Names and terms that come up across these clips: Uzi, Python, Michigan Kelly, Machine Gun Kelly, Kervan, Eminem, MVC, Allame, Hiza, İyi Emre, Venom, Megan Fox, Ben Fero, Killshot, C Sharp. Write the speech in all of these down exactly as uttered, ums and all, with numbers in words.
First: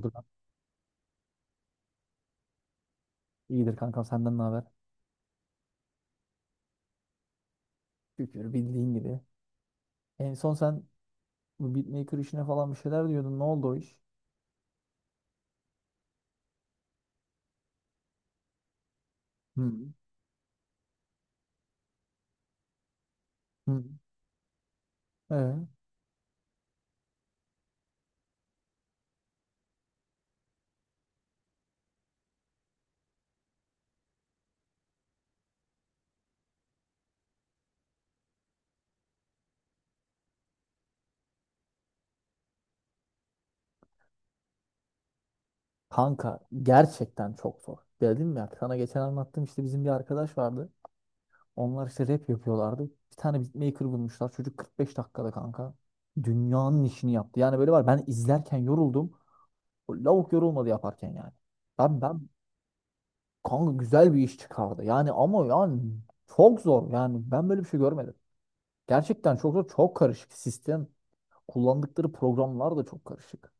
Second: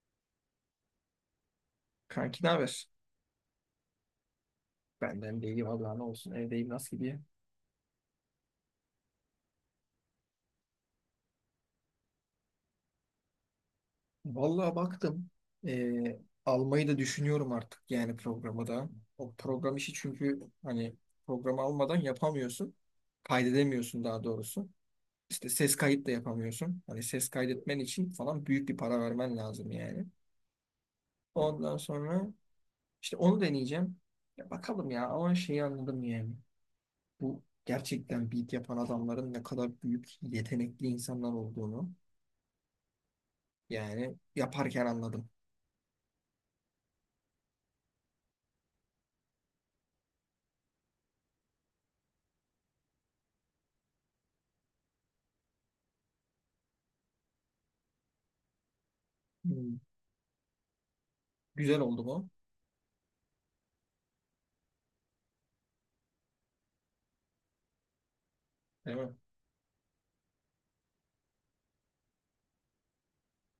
Dur lan. Kanki ne haber? İyidir kanka, senden ne haber? Benden de iyi vallahi, ne olsun, evdeyim. Nasıl gidiyor? Şükür bildiğin gibi. En son sen bu beatmaker işine falan bir şeyler diyordun. Ne oldu o iş? Vallahi baktım, eee, almayı da düşünüyorum artık, yani programı da. O Hı. program işi, çünkü hani programı almadan yapamıyorsun. Hı. Kaydedemiyorsun daha doğrusu. İşte Ee? ses kayıt da yapamıyorsun. Hani ses kaydetmen için falan büyük bir para vermen lazım yani. Ondan sonra işte onu deneyeceğim. Ya bakalım ya, ama şeyi anladım yani. Bu gerçekten beat yapan adamların ne kadar büyük yetenekli insanlar olduğunu. Yani yaparken anladım. Kanka gerçekten çok zor. Dedim ya sana geçen anlattım, işte bizim bir arkadaş vardı. Onlar işte rap yapıyorlardı. Bir tane beatmaker bulmuşlar. Çocuk kırk beş dakikada kanka dünyanın işini yaptı. Yani böyle var, ben izlerken yoruldum. Hmm. O lavuk yorulmadı yaparken yani. Güzel Ben oldu bu. ben Kanka güzel bir iş çıkardı. Yani ama yani çok zor. Yani ben böyle bir şey görmedim. Değil mi? Gerçekten çok zor, çok karışık sistem. Kullandıkları programlar da çok karışık.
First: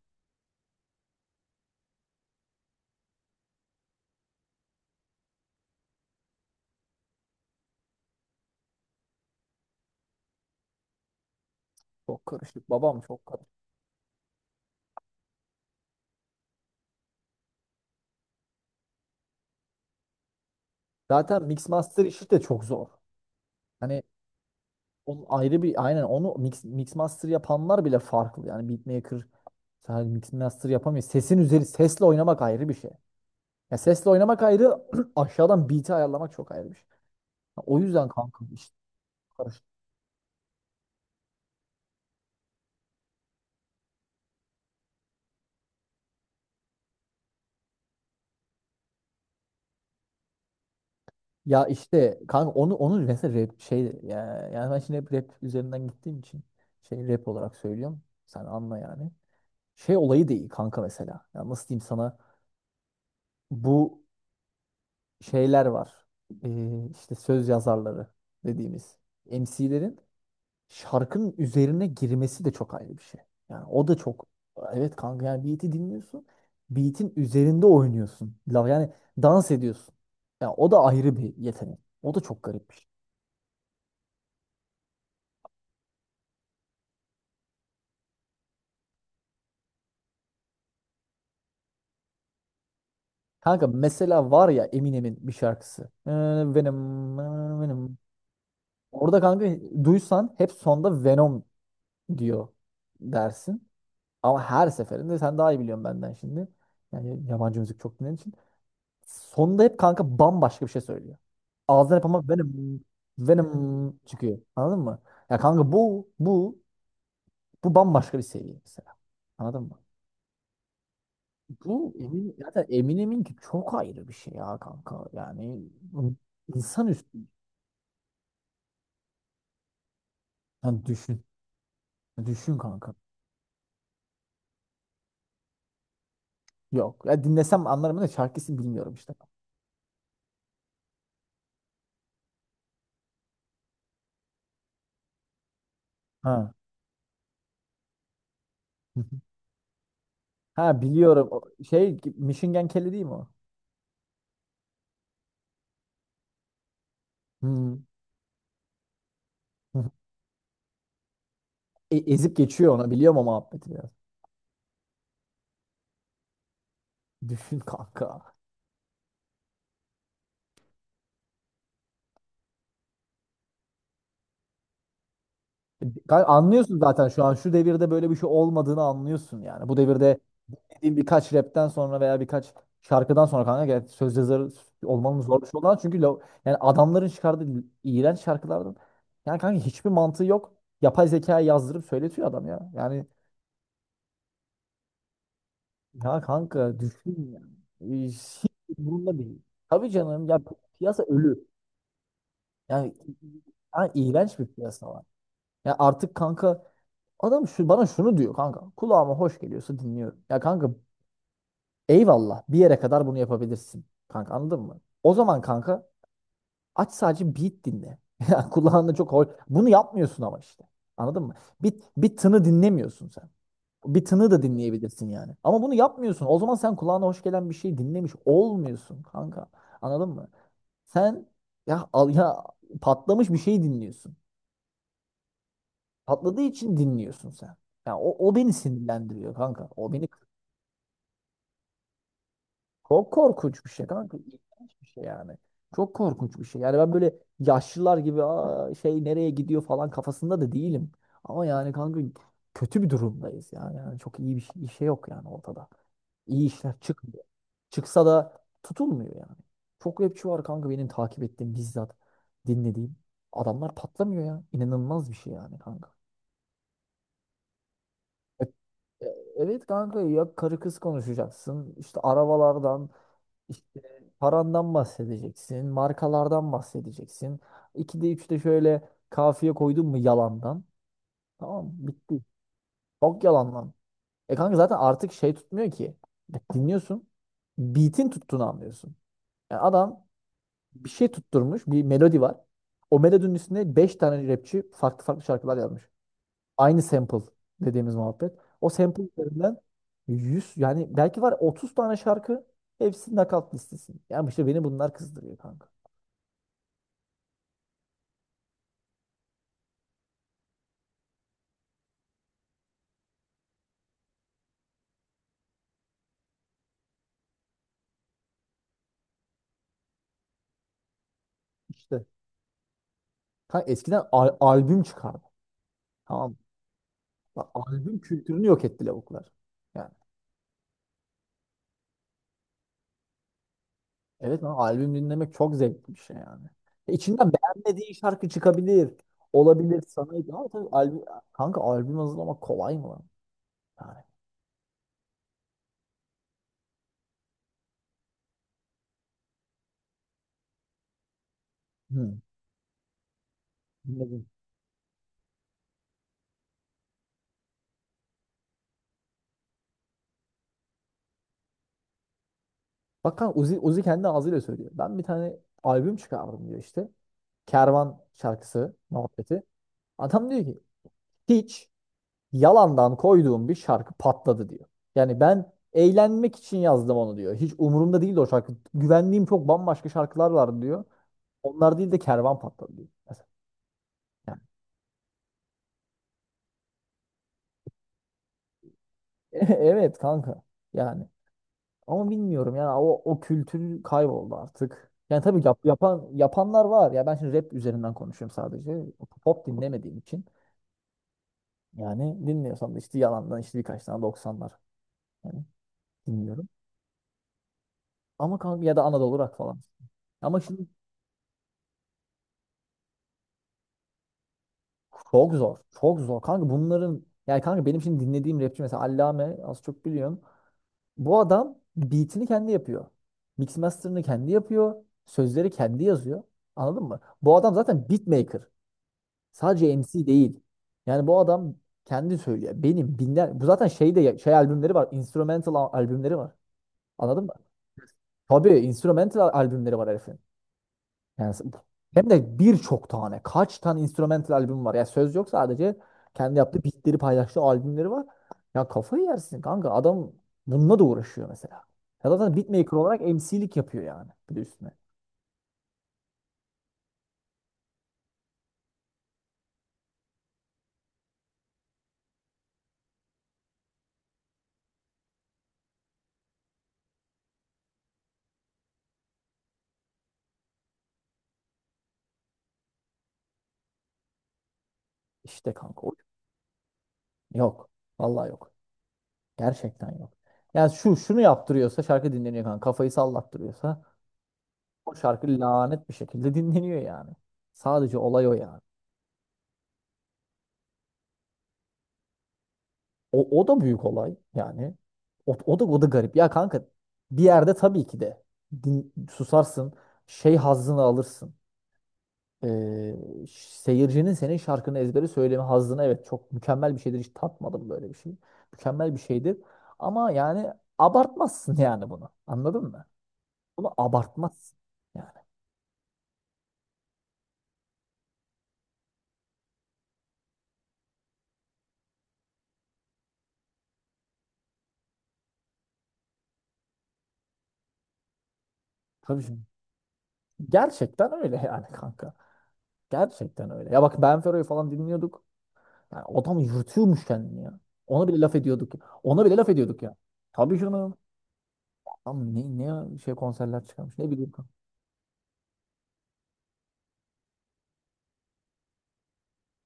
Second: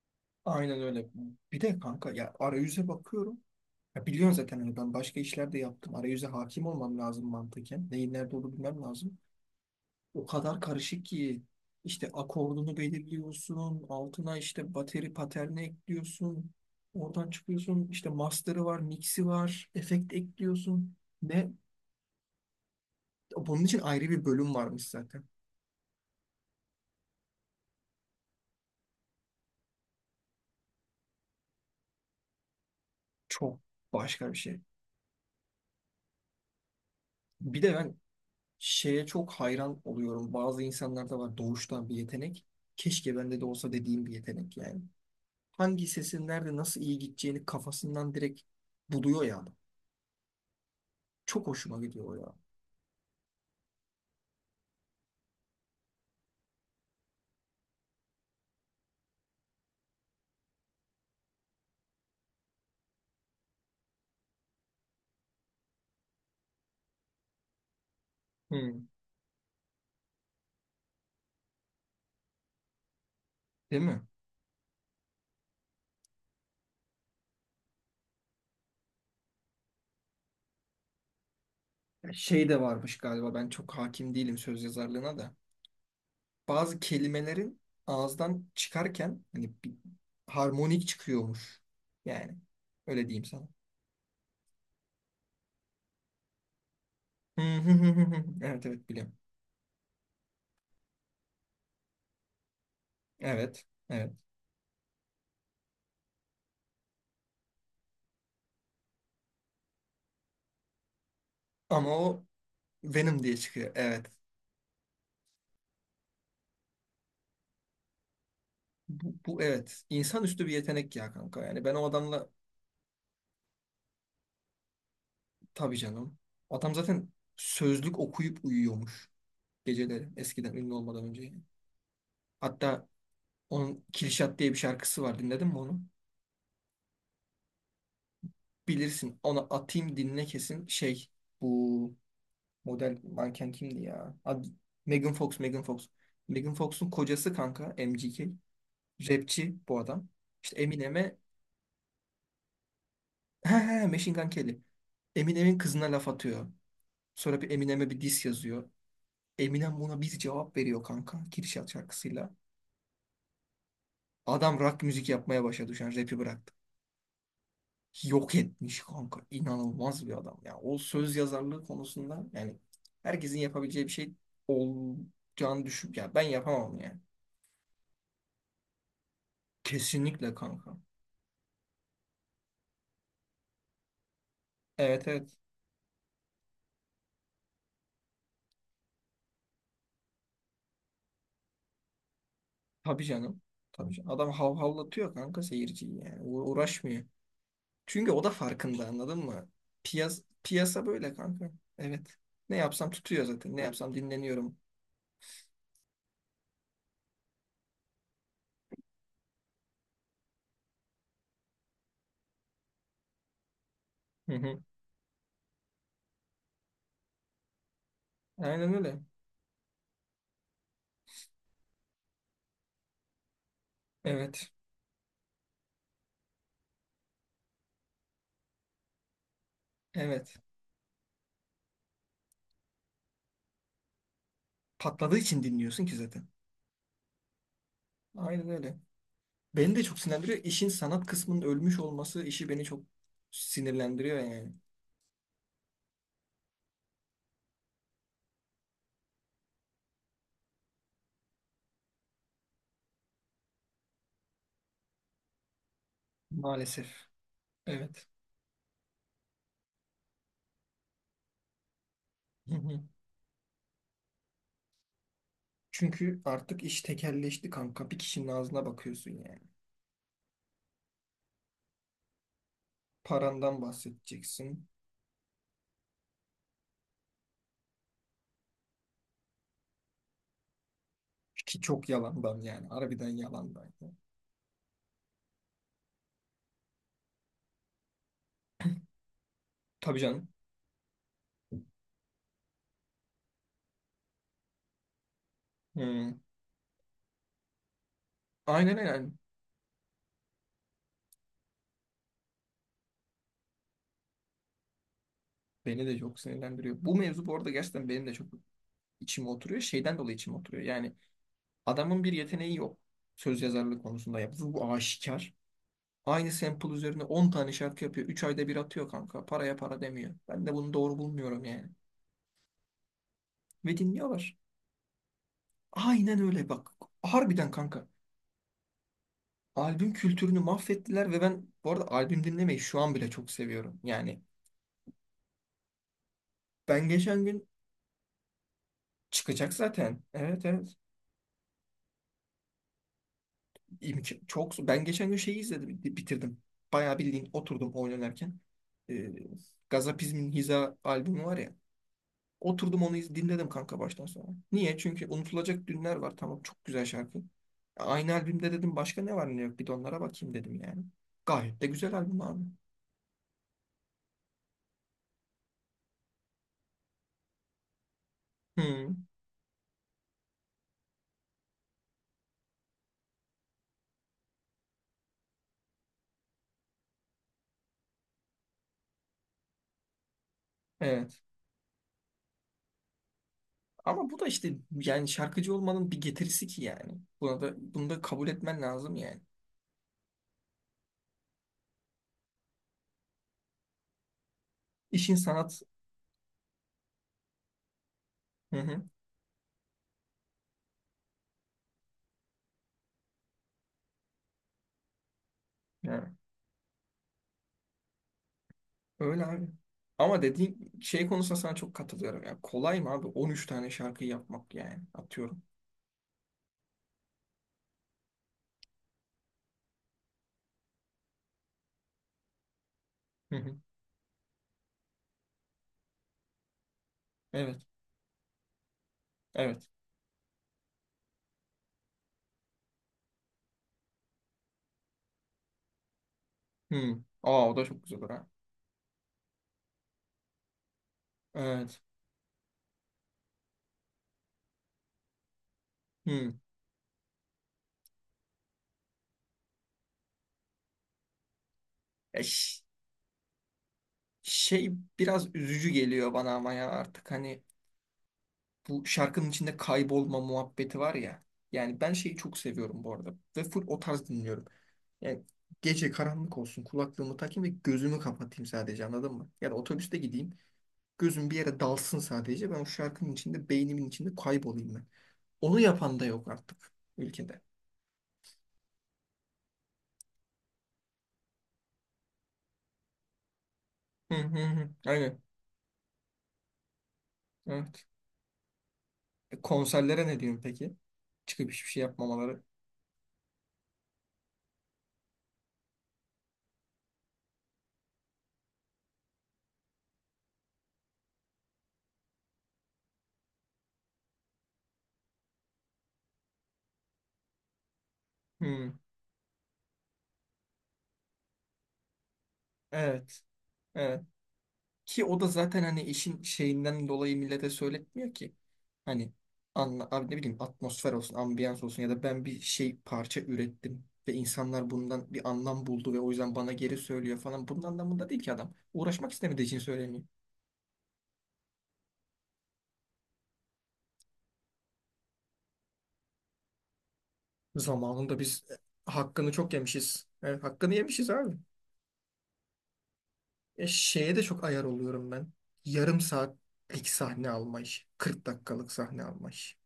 Aynen öyle. Bir de kanka, ya arayüze bakıyorum. Ya biliyorsun zaten, hani ben başka işler de yaptım. Arayüze hakim olmam lazım mantıken. Neyin nerede olduğunu bilmem lazım. O kadar karışık ki, işte Çok karışık. akordunu Babam çok karışık. belirliyorsun. Altına işte bateri paterni ekliyorsun. Oradan çıkıyorsun. İşte master'ı var, mix'i var. Efekt ekliyorsun. Zaten Ne? mix master işi de çok zor. Bunun için Hani ayrı bir bölüm varmış zaten. onun ayrı bir aynen onu mix, mix master yapanlar bile farklı. Yani beatmaker sadece mix master yapamıyor. Sesin üzeri, sesle oynamak ayrı bir şey. Çok Ya sesle başka bir oynamak şey. ayrı, aşağıdan beat'i ayarlamak çok ayrı bir şey. Bir Ya de o ben yüzden kanka işte şeye çok karışık. hayran oluyorum. Bazı insanlarda var doğuştan bir yetenek. Keşke bende de olsa dediğim bir yetenek yani. Hangi sesin nerede nasıl iyi gideceğini kafasından direkt buluyor ya adam. Çok Ya hoşuma gidiyor o işte ya. kanka onu onu mesela rap şey ya, yani ben şimdi hep rap üzerinden gittiğim için şey, rap olarak söylüyorum. Sen anla yani. Şey olayı değil kanka mesela. Ya nasıl diyeyim sana? Bu şeyler var. Ee, işte söz yazarları Hmm. dediğimiz M C'lerin şarkının üzerine girmesi de çok ayrı bir şey. Yani Değil o da mi? çok. Evet kanka, yani beat'i dinliyorsun. Beat'in üzerinde oynuyorsun. La- Yani dans ediyorsun. Ya o da ayrı bir yetenek. Ya O da çok şey de garip bir şey. varmış galiba, ben çok hakim değilim söz yazarlığına da. Bazı kelimelerin ağızdan çıkarken hani bir harmonik çıkıyormuş. Yani öyle diyeyim sana. Kanka mesela var ya, Eminem'in bir şarkısı. Ee, Venom, Hı ee, hı hı Venom. hı hı. Evet, evet, biliyorum. Orada kanka duysan, hep sonda Venom diyor Evet, dersin. evet. Ama her seferinde, sen daha iyi biliyorsun benden şimdi, yani yabancı müzik çok dinlediğin için, sonunda hep kanka bambaşka bir şey söylüyor. Ama Ağzından hep ama o Venom, Venom diye çıkıyor. Venom Evet. çıkıyor. Anladın mı? Ya kanka bu, bu, bu bambaşka bir seviye mesela. Bu, bu, Anladın mı? evet. İnsanüstü bir yetenek ya kanka. Yani ben o Bu adamla, emin, Zaten Eminem'in ki çok ayrı bir şey ya kanka. Yani tabii bu canım. Adam insan zaten üstü. sözlük okuyup uyuyormuş geceleri, eskiden ünlü Yani olmadan önce, düşün. yani. Düşün Hatta kanka. onun Killshot diye bir şarkısı var. Dinledin mi onu? Yok. Ya dinlesem anlarım da şarkısını bilmiyorum işte. Bilirsin. Ona atayım, dinle kesin. Şey, bu model manken kimdi ya? Ad, Megan Fox, Megan Fox. Ha. Megan Fox'un kocası kanka M G K. Rapçi bu adam. İşte Ha, Eminem'e… biliyorum. O şey, Michigan Kelly değil mi o? He he, Machine Gun Kelly. Eminem'in kızına laf atıyor. Sonra bir Hmm. Eminem'e bir diss yazıyor. Eminem Hı. buna bir cevap veriyor kanka, Kürşat E- şarkısıyla. Ezip geçiyor ona, biliyorum o muhabbeti biraz. Adam rock müzik yapmaya başladı şu an, rap'i bıraktı. Düşün kanka. Yok etmiş kanka. İnanılmaz bir adam. Ya o söz yazarlığı konusunda yani herkesin yapabileceği bir şey olacağını düşün. Ya ben Kanka anlıyorsun yapamam yani. zaten, şu an şu devirde böyle bir şey olmadığını anlıyorsun yani. Bu devirde Kesinlikle kanka. dediğim birkaç rapten sonra veya birkaç şarkıdan sonra kanka, gel söz yazarı Evet, olmanın evet. zor bir şey olan çünkü lo- yani adamların çıkardığı iğrenç şarkılardan yani kanka hiçbir mantığı yok. Yapay zekaya yazdırıp söyletiyor adam ya. Tabii Yani canım. Tabii canım. Adam havhallatıyor kanka seyirciyi ya yani. U- kanka uğraşmıyor. düşün ya. Ee, Çünkü o da Hiç farkında, umurumda anladın değil. mı? Tabii Piyas canım ya, piyasa piyasa böyle ölü. kanka. Evet. Ne yapsam Yani, tutuyor zaten. Ne yani yapsam iğrenç bir dinleniyorum. piyasa var. Ya artık kanka, adam şu, bana şunu diyor kanka: kulağıma hoş geliyorsa dinliyorum. Ya kanka eyvallah, bir yere kadar bunu yapabilirsin. Hı Kanka hı. anladın mı? O zaman kanka, aç sadece beat dinle. Ya Aynen kulağında öyle. çok hoş. Bunu yapmıyorsun ama işte. Anladın mı? Bir, bir tını dinlemiyorsun sen. Bir tını da Evet. dinleyebilirsin yani. Ama bunu yapmıyorsun. O zaman sen kulağına hoş gelen bir şey dinlemiş olmuyorsun kanka. Anladın mı? Evet. Sen ya al, ya patlamış bir şey dinliyorsun. Patladığı için dinliyorsun ki zaten. Patladığı için dinliyorsun sen. Ya o, o Aynen beni öyle. sinirlendiriyor kanka. Beni de O çok beni sinirlendiriyor. İşin sanat kısmının ölmüş olması işi beni çok çok korkunç bir şey kanka. sinirlendiriyor İlginç yani. bir şey yani. Çok korkunç bir şey. Yani ben böyle yaşlılar gibi Aa, şey nereye gidiyor falan kafasında da değilim. Ama yani kanka, kötü bir durumdayız yani. Yani çok iyi bir şey, bir şey yok yani ortada. İyi işler Maalesef. çıkmıyor. Çıksa Evet. da tutulmuyor yani. Çok rapçi var kanka benim takip ettiğim, bizzat Hı hı. dinlediğim. Adamlar patlamıyor ya. İnanılmaz bir şey yani kanka. Çünkü artık iş tekelleşti kanka. Bir kişinin E- ağzına bakıyorsun e- yani. Evet kanka, ya karı kız konuşacaksın. İşte arabalardan, Parandan işte bahsedeceksin. parandan bahsedeceksin, markalardan bahsedeceksin. İkide üçte şöyle kafiye koydun mu yalandan, Ki tamam çok bitti. yalandan yani. Harbiden Çok yalandan. yalandan. E kanka zaten artık şey tutmuyor ki. Dinliyorsun. Beat'in tuttuğunu anlıyorsun. Yani Tabii adam canım. bir şey tutturmuş, bir melodi var. O melodinin üstüne beş tane rapçi farklı farklı şarkılar yazmış. Hı. Aynı sample dediğimiz muhabbet. O Aynen öyle. sample Yani üzerinden yüz, yani belki var otuz tane şarkı, hepsi nakalt listesi. Yani işte beni bunlar kızdırıyor kanka. beni de çok sinirlendiriyor. Bu mevzu bu arada gerçekten benim de çok içime oturuyor. Şeyden dolayı içime oturuyor. Yani adamın bir yeteneği yok. Söz yazarlığı konusunda yaptığı bu aşikar. Aynı sample üzerine on tane şarkı yapıyor. Üç ayda bir atıyor kanka. Paraya para demiyor. Ben de bunu doğru bulmuyorum yani. İşte kanka Ve eskiden dinliyorlar. al- albüm çıkardı. Aynen Tamam. öyle, bak. Harbiden Ya kanka. albüm kültürünü yok etti lavuklar. Albüm Yani kültürünü mahvettiler ve ben bu arada albüm dinlemeyi şu an bile çok seviyorum. Yani evet, ama albüm dinlemek çok zevkli bir şey yani. ben E, geçen İçinden gün beğenmediğin şarkı çıkabilir. çıkacak Olabilir zaten. sana, Evet, ama tabii evet. albüm, kanka albüm hazırlamak kolay mı lan? Yani. İmk- çok, ben geçen gün şeyi izledim, bitirdim. Bayağı bildiğin oturdum oyun oynarken. Ee, Gazapizm'in Hiza albümü var ya. Hı, Oturdum onu iz- dinledim kanka baştan sona. dinledim. Niye? Çünkü unutulacak dünler var. Tamam, çok güzel şarkı. Aynı albümde dedim başka ne var ne yok. Bir de onlara bakayım dedim yani. Gayet de güzel albüm abi. Bak kanka, Uzi, Uzi kendi ağzıyla söylüyor. Ben bir tane albüm çıkardım diyor işte. Kervan şarkısı Hı, muhabbeti. Adam diyor ki hiç yalandan koyduğum bir şarkı patladı diyor. Yani ben eğlenmek için yazdım onu diyor. Hiç umurumda değildi o şarkı. Güvendiğim çok bambaşka şarkılar vardı diyor. evet. Onlar değil de kervan patladı diyor. Mesela. Ama bu da Yani, işte yani şarkıcı olmanın bir getirisi ki yani. Buna da, bunu da kabul etmen lazım yani. evet kanka. Yani ama bilmiyorum yani o, o kültür kayboldu artık. İşin Yani tabii yap, sanat. yapan yapanlar var. Ya ben şimdi rap üzerinden konuşuyorum Hı sadece. hı. Pop dinlemediğim için. Yani dinliyorsam da işte yalandan işte birkaç tane doksanlar, yani Yani dinliyorum. Ama kanka ya da Anadolu öyle rock abi. falan. Ama Ama şimdi dediğin şey konusunda sana çok katılıyorum. Ya kolay mı abi on üç tane şarkı yapmak, yani çok atıyorum. zor. Çok zor. Kanka bunların yani, kanka benim şimdi dinlediğim rapçi mesela Allame, az çok biliyorsun. Bu adam beatini kendi yapıyor. Hı hı. Mix master'ını kendi yapıyor. Sözleri kendi yazıyor. Anladın mı? Bu adam Evet. zaten beatmaker. Evet. Sadece M C değil. Yani bu adam kendi söylüyor. Benim binler bu zaten şey de şey, albümleri var. Instrumental al- albümleri var. Hı. Anladın mı? Aa, o da çok güzel olur ha. Tabii instrumental al- albümleri var herifin. Yani s- Evet. hem de birçok tane, kaç tane instrumental albüm var. Ya söz yok, sadece Hmm. kendi yaptığı beatleri paylaştığı albümleri var. Ya kafayı yersin kanka, adam bununla da uğraşıyor mesela. Ya Ya zaten ş- beatmaker olarak M C'lik yapıyor yani bir de üstüne. şey, biraz üzücü geliyor bana, ama ya artık hani bu şarkının içinde kaybolma muhabbeti var ya. Yani ben şeyi çok seviyorum bu arada ve full o tarz dinliyorum. Yani gece karanlık olsun, kulaklığımı takayım ve gözümü kapatayım sadece, anladın mı? Ya da otobüste gideyim, gözüm bir yere dalsın, sadece ben o şarkının içinde, beynimin içinde kaybolayım ben. İşte Onu kanka o yapan da yok artık ülkede. yok. Vallahi yok. Gerçekten yok. Yani şu şunu yaptırıyorsa şarkı dinleniyor kanka. Kafayı sallattırıyorsa Hı hı hı. o Aynen. şarkı lanet bir şekilde dinleniyor yani. Evet. Sadece olay o yani. E, konserlere ne diyorsun peki? Çıkıp hiçbir şey yapmamaları. O, o da büyük olay yani. O, o da o da garip. Ya kanka bir yerde tabii ki de din- susarsın. Şey hazzını alırsın. Ee, ş- Seyircinin senin şarkını ezbere söyleme hazzını, evet, çok mükemmel bir şeydir. Hiç tatmadım böyle bir şey. Hı. Mükemmel bir şeydir. Ama yani abartmazsın yani bunu. Anladın mı? Evet. Bunu Evet. abartmazsın. Ki o Yani da zaten hani işin şeyinden dolayı millete söyletmiyor ki. Hani anla, abi ne bileyim, atmosfer olsun, ambiyans olsun, ya da ben bir şey, parça ürettim ve insanlar bundan bir anlam buldu ve o yüzden bana geri söylüyor falan. Bunun anlamında değil ki adam. Uğraşmak tabii şimdi. istemediği için söylemiyor. Gerçekten öyle yani kanka. Gerçekten öyle. Ya bak, Ben Fero'yu falan dinliyorduk. Yani adam yırtıyormuş kendini ya. Ona Zamanında bile laf biz, e, ediyorduk ya. Ona hakkını bile laf çok ediyorduk ya. yemişiz. Evet, Tabii hakkını canım. yemişiz abi. Adam ne, ne ya, şey konserler E, çıkarmış ne şeye de bileyim. çok ayar oluyorum ben. Yarım saatlik sahne alma işi. kırk dakikalık sahne alma işi.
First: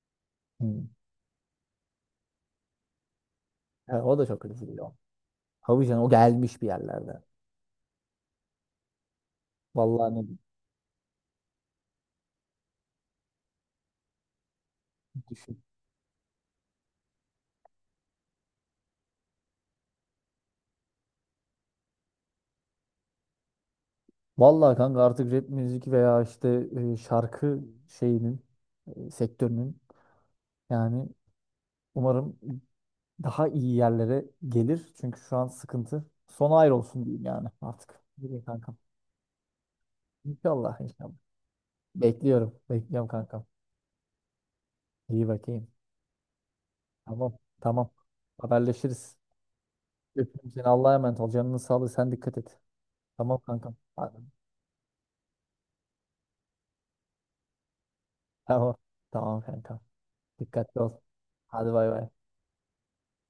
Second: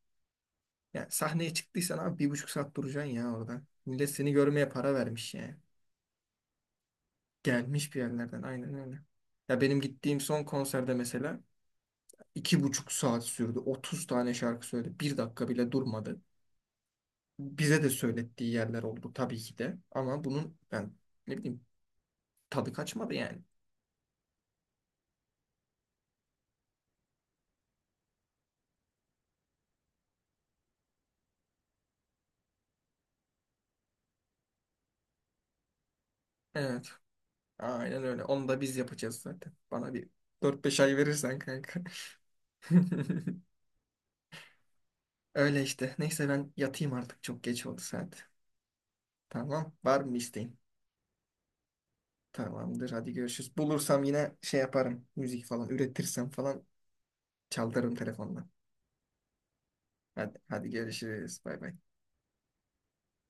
Hmm. Yani sahneye çıktıysan abi bir buçuk saat duracaksın ya orada. Evet, Millet o da seni çok kötü görmeye değil para o. vermiş yani. Tabii canım, o gelmiş bir yerlerde. Gelmiş bir yerlerden, aynen öyle. Ya benim Vallahi gittiğim ne son konserde mesela iki buçuk saat sürdü. otuz tane şarkı söyledi. Bir dakika düşün. bile durmadı. Bize de söylettiği yerler oldu tabii ki de. Ama bunun ben ne bileyim, tadı kaçmadı yani. Vallahi kanka artık rap müzik veya işte e, şarkı şeyinin e, sektörünün, yani umarım daha iyi yerlere gelir. Çünkü şu an sıkıntı. Sona ayrı Evet. olsun diyeyim yani artık. Aynen Ne öyle. diyeyim Onu da kankam. biz yapacağız zaten. Bana bir dört beş İnşallah, ay inşallah. verirsen kanka. Bekliyorum. Bekliyorum kankam. İyi Öyle bakayım. işte. Neyse, ben yatayım artık. Tamam. Çok geç oldu Tamam. saat. Haberleşiriz. Tamam. Var mı Öpüyorum isteğin? seni. Allah'a emanet ol. Canının sağlığı. Sen dikkat et. Tamamdır. Hadi Tamam görüşürüz. kankam. Bulursam Hadi. yine şey yaparım. Müzik falan üretirsem falan çaldırırım telefondan. Tamam. Tamam kankam. Hadi, hadi Dikkatli ol. görüşürüz. Bay Hadi bay. bay bay.